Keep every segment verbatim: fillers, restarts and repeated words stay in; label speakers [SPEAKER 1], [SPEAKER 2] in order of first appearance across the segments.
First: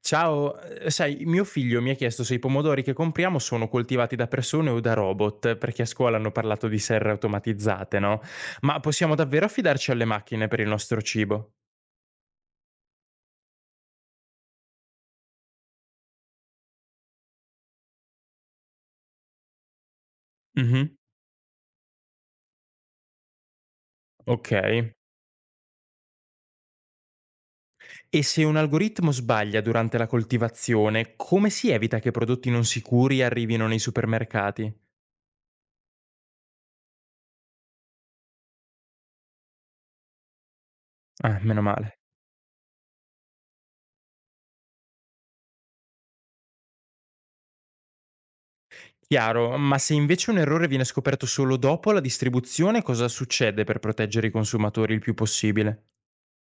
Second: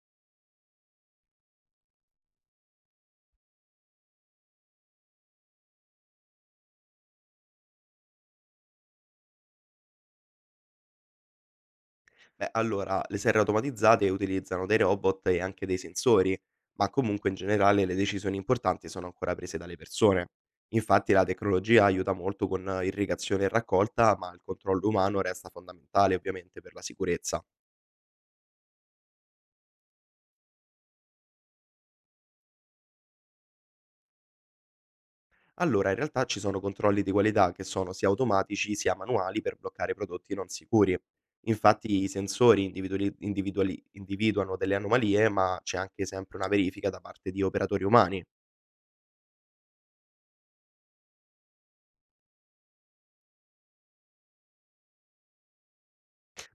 [SPEAKER 1] Ciao, ehm, sai, mio figlio mi ha chiesto se i pomodori che compriamo sono coltivati da persone o da robot, perché a scuola hanno parlato di serre automatizzate, no? Ma possiamo davvero affidarci alle macchine per il nostro cibo?
[SPEAKER 2] Beh, allora, le serre automatizzate utilizzano dei robot e anche dei sensori, ma comunque in generale le decisioni importanti sono ancora prese dalle persone.
[SPEAKER 1] Mh-mh,
[SPEAKER 2] Infatti la tecnologia aiuta molto con eh, irrigazione e raccolta, ma il controllo
[SPEAKER 1] ok.
[SPEAKER 2] umano resta fondamentale ovviamente per la sicurezza.
[SPEAKER 1] E se un algoritmo sbaglia durante la coltivazione, come si evita che prodotti non sicuri arrivino nei supermercati?
[SPEAKER 2] Allora, in realtà ci sono controlli di qualità che sono sia automatici sia manuali per bloccare prodotti non sicuri.
[SPEAKER 1] Ah, meno male.
[SPEAKER 2] Infatti i sensori individuali- individuali- individuano delle anomalie, ma c'è anche sempre una verifica da parte di operatori umani.
[SPEAKER 1] Chiaro, ma se invece un errore viene scoperto solo dopo la distribuzione, cosa succede per proteggere i consumatori il più possibile?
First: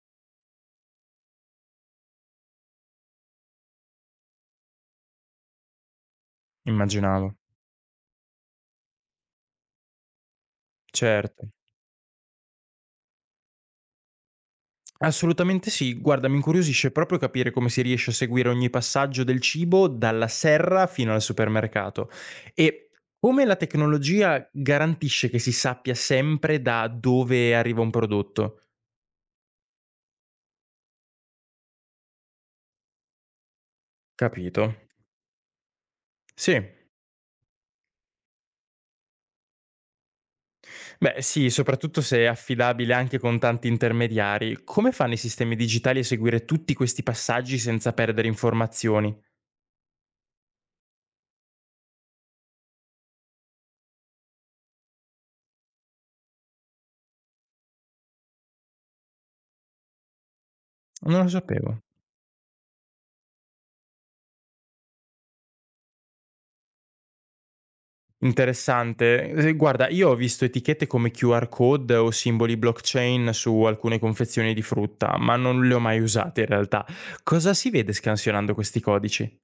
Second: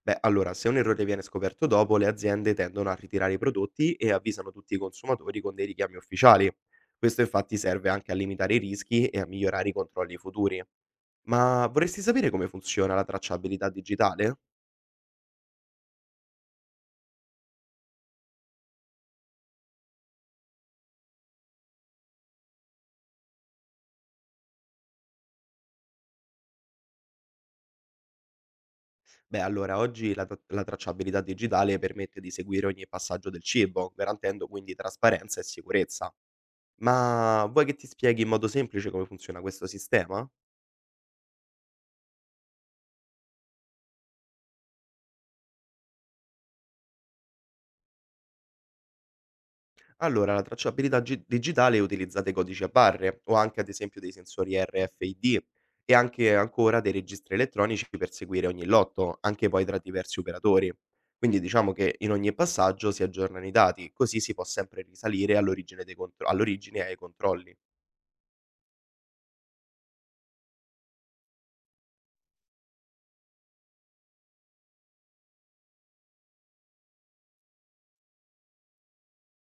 [SPEAKER 2] Beh, allora, se un errore viene scoperto dopo, le aziende tendono a ritirare i prodotti e avvisano tutti i consumatori con dei richiami ufficiali. Questo
[SPEAKER 1] Immaginavo.
[SPEAKER 2] infatti serve anche a limitare i rischi e a migliorare i controlli futuri.
[SPEAKER 1] Certo.
[SPEAKER 2] Ma vorresti sapere come funziona la tracciabilità digitale?
[SPEAKER 1] Assolutamente sì. Guarda, mi incuriosisce proprio capire come si riesce a seguire ogni passaggio del cibo dalla serra fino al supermercato e come la tecnologia garantisce che si sappia sempre da dove arriva un prodotto.
[SPEAKER 2] Beh, allora, oggi la, tra- la tracciabilità digitale permette di seguire ogni passaggio del cibo, garantendo
[SPEAKER 1] Capito.
[SPEAKER 2] quindi trasparenza e sicurezza.
[SPEAKER 1] Sì.
[SPEAKER 2] Ma vuoi che ti spieghi in modo semplice come funziona questo sistema?
[SPEAKER 1] Beh, sì, soprattutto se è affidabile anche con tanti intermediari. Come fanno i sistemi digitali a seguire tutti questi passaggi senza perdere informazioni?
[SPEAKER 2] Allora, la tracciabilità gi- digitale utilizzate codici a barre o anche ad esempio dei sensori erre effe i di e anche ancora dei registri elettronici per seguire ogni lotto, anche poi tra diversi operatori.
[SPEAKER 1] Non lo
[SPEAKER 2] Quindi
[SPEAKER 1] sapevo.
[SPEAKER 2] diciamo che in ogni passaggio si aggiornano i dati, così si può sempre risalire all'origine dei contro- all'origine e ai controlli.
[SPEAKER 1] Interessante. Ehm, guarda, io ho visto etichette come Q R code o simboli blockchain su alcune confezioni di frutta, ma non le ho mai usate in realtà. Cosa si vede scansionando questi codici?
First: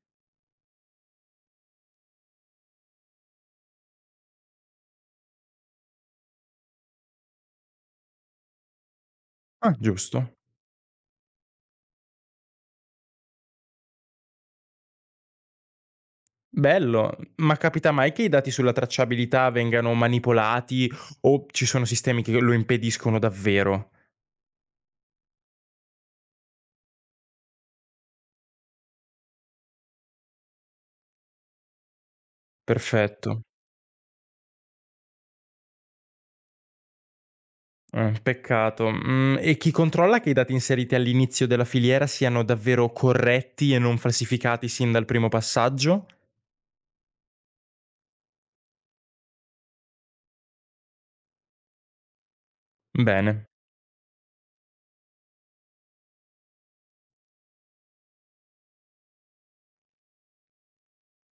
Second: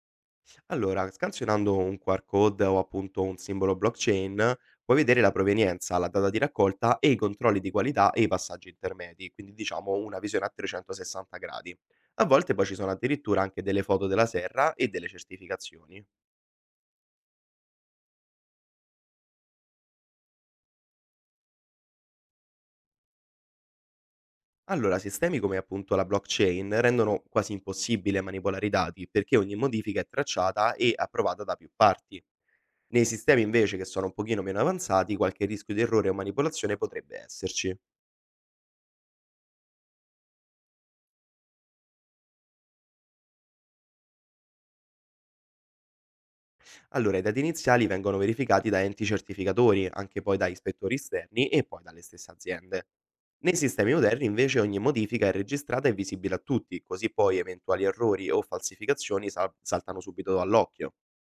[SPEAKER 2] Allora, scansionando un qu erre code o appunto un simbolo blockchain, puoi vedere la provenienza, la data di raccolta e i controlli di qualità e i passaggi intermedi, quindi
[SPEAKER 1] Ah,
[SPEAKER 2] diciamo una
[SPEAKER 1] giusto.
[SPEAKER 2] visione a trecentosessanta gradi. A volte poi ci sono addirittura anche delle foto della serra e delle certificazioni.
[SPEAKER 1] Bello, ma capita mai che i dati sulla tracciabilità vengano manipolati o ci sono sistemi che lo impediscono davvero?
[SPEAKER 2] Allora, sistemi come appunto la blockchain rendono quasi impossibile manipolare i dati perché ogni modifica è tracciata e approvata da più parti. Nei sistemi
[SPEAKER 1] Perfetto.
[SPEAKER 2] invece che sono un pochino meno avanzati, qualche rischio di errore o manipolazione potrebbe esserci.
[SPEAKER 1] Eh, peccato. Mm, e chi controlla che i dati inseriti all'inizio della filiera siano davvero corretti e non falsificati sin dal primo passaggio?
[SPEAKER 2] Allora, i dati iniziali vengono verificati da enti certificatori, anche poi da ispettori esterni e poi dalle stesse aziende.
[SPEAKER 1] Bene,
[SPEAKER 2] Nei sistemi moderni invece ogni modifica è registrata e visibile a tutti, così poi eventuali errori o falsificazioni sal- saltano subito all'occhio.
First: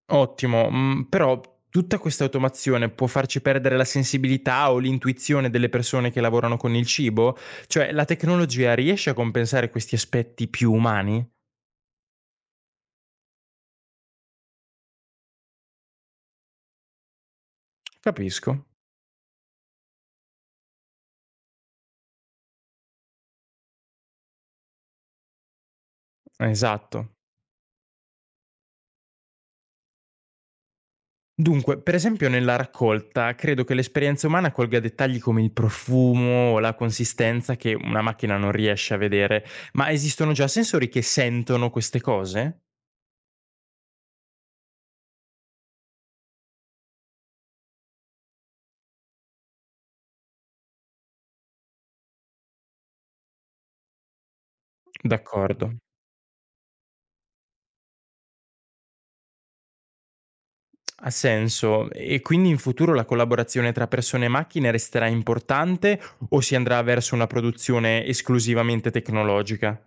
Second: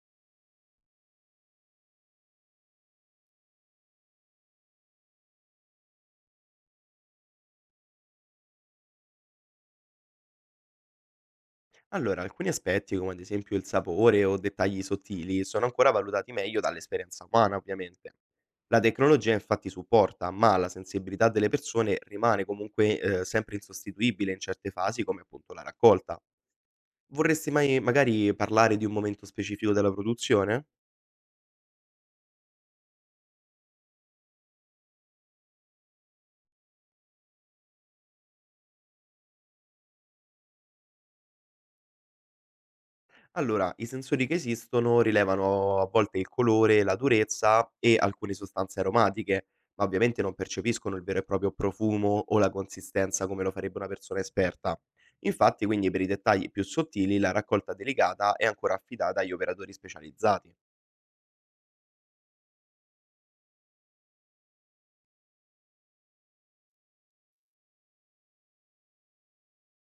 [SPEAKER 1] ottimo. Mhmm, però tutta questa automazione può farci perdere la sensibilità o l'intuizione delle persone che lavorano con il cibo? Cioè, la tecnologia riesce a compensare questi aspetti più umani?
[SPEAKER 2] Allora, alcuni aspetti, come ad esempio il sapore o dettagli sottili, sono ancora valutati meglio dall'esperienza umana, ovviamente.
[SPEAKER 1] Capisco,
[SPEAKER 2] La tecnologia infatti supporta, ma la sensibilità delle persone rimane comunque eh, sempre insostituibile in certe fasi come appunto la raccolta.
[SPEAKER 1] esatto.
[SPEAKER 2] Vorresti mai magari parlare di un momento specifico della produzione?
[SPEAKER 1] Dunque, per esempio nella raccolta, credo che l'esperienza umana colga dettagli come il profumo o la consistenza che una macchina non riesce a vedere, ma esistono già sensori che sentono queste cose?
[SPEAKER 2] Allora, i sensori che esistono rilevano a volte il colore, la durezza e alcune sostanze aromatiche, ma ovviamente non percepiscono il vero e proprio profumo o la consistenza come lo farebbe una persona esperta. Infatti,
[SPEAKER 1] D'accordo.
[SPEAKER 2] quindi per i dettagli più sottili, la raccolta delicata è ancora affidata agli operatori specializzati.
[SPEAKER 1] Ha senso. E quindi in futuro la collaborazione tra persone e macchine resterà importante o si andrà verso una produzione esclusivamente tecnologica?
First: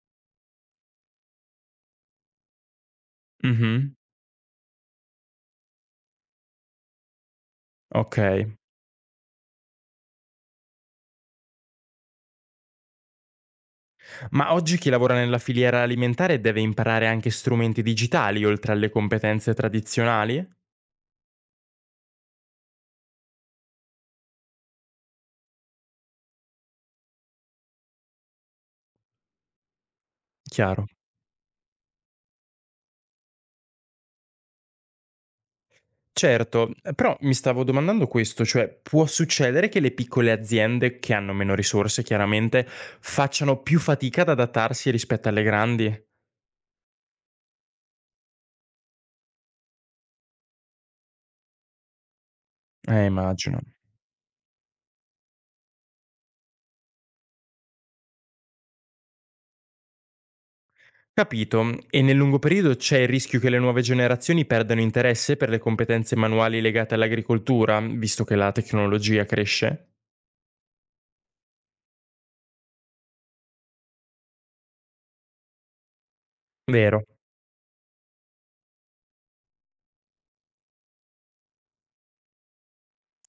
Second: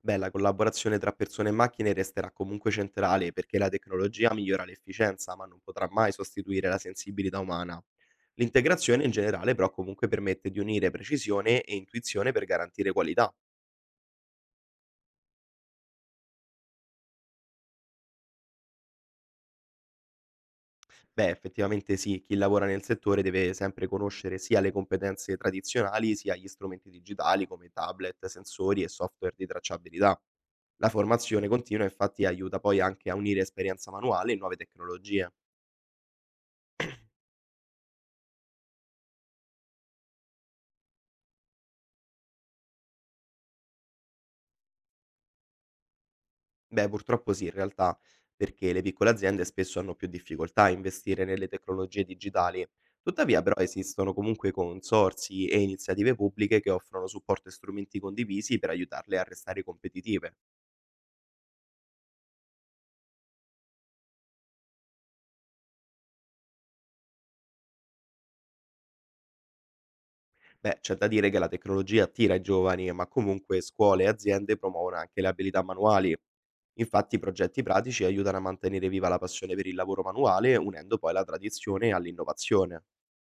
[SPEAKER 2] Beh, la collaborazione tra persone e macchine resterà comunque centrale perché la
[SPEAKER 1] Mhm,
[SPEAKER 2] tecnologia migliora l'efficienza, ma non potrà mai sostituire la sensibilità umana.
[SPEAKER 1] ok.
[SPEAKER 2] L'integrazione in generale però comunque permette di unire precisione e intuizione per garantire qualità.
[SPEAKER 1] Ma oggi chi lavora nella filiera alimentare deve imparare anche strumenti digitali oltre alle competenze tradizionali?
[SPEAKER 2] Beh, effettivamente sì, chi lavora nel settore deve sempre conoscere sia le competenze tradizionali sia gli strumenti digitali come tablet, sensori e software di tracciabilità.
[SPEAKER 1] Chiaro.
[SPEAKER 2] La formazione continua infatti aiuta poi anche a unire esperienza manuale e nuove tecnologie.
[SPEAKER 1] Certo, però mi stavo domandando questo, cioè può succedere che le piccole aziende, che hanno meno risorse chiaramente, facciano più fatica ad adattarsi rispetto alle grandi?
[SPEAKER 2] Beh, purtroppo sì, in realtà, perché le piccole aziende spesso hanno più difficoltà a investire nelle tecnologie digitali.
[SPEAKER 1] Eh,
[SPEAKER 2] Tuttavia,
[SPEAKER 1] immagino.
[SPEAKER 2] però, esistono comunque consorzi e iniziative pubbliche che offrono supporto e strumenti condivisi per aiutarle a restare competitive.
[SPEAKER 1] Capito. E nel lungo periodo c'è il rischio che le nuove generazioni perdano interesse per le competenze manuali legate all'agricoltura, visto che la tecnologia cresce?
[SPEAKER 2] Beh, c'è da dire che la tecnologia attira i giovani, ma comunque scuole e aziende promuovono anche le abilità manuali.
[SPEAKER 1] Vero,
[SPEAKER 2] Infatti, i progetti pratici aiutano a mantenere viva la passione per il lavoro manuale, unendo poi la tradizione all'innovazione.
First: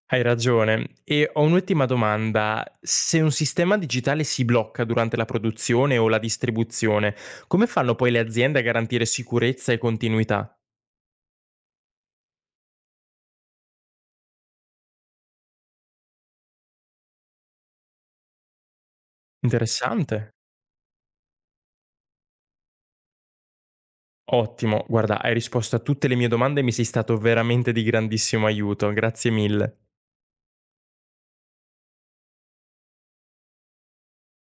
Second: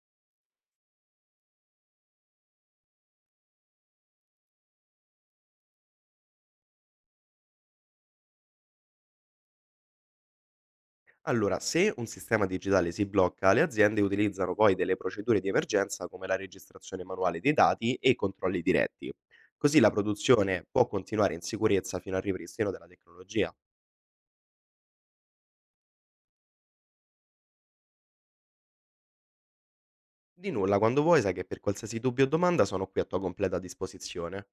[SPEAKER 1] hai ragione. E ho un'ultima domanda. Se un sistema digitale si blocca durante la produzione o la distribuzione, come fanno poi le aziende a garantire sicurezza e continuità?
[SPEAKER 2] Allora, se un sistema digitale si blocca, le aziende utilizzano poi delle procedure di emergenza come la registrazione manuale dei dati e i controlli diretti. Così la
[SPEAKER 1] Interessante.
[SPEAKER 2] produzione può continuare in sicurezza fino al ripristino della tecnologia.
[SPEAKER 1] Ottimo, guarda, hai risposto a tutte le mie domande e mi sei stato veramente di grandissimo aiuto. Grazie mille.
[SPEAKER 2] Di nulla, quando vuoi, sai che per qualsiasi dubbio o domanda sono qui a tua completa disposizione.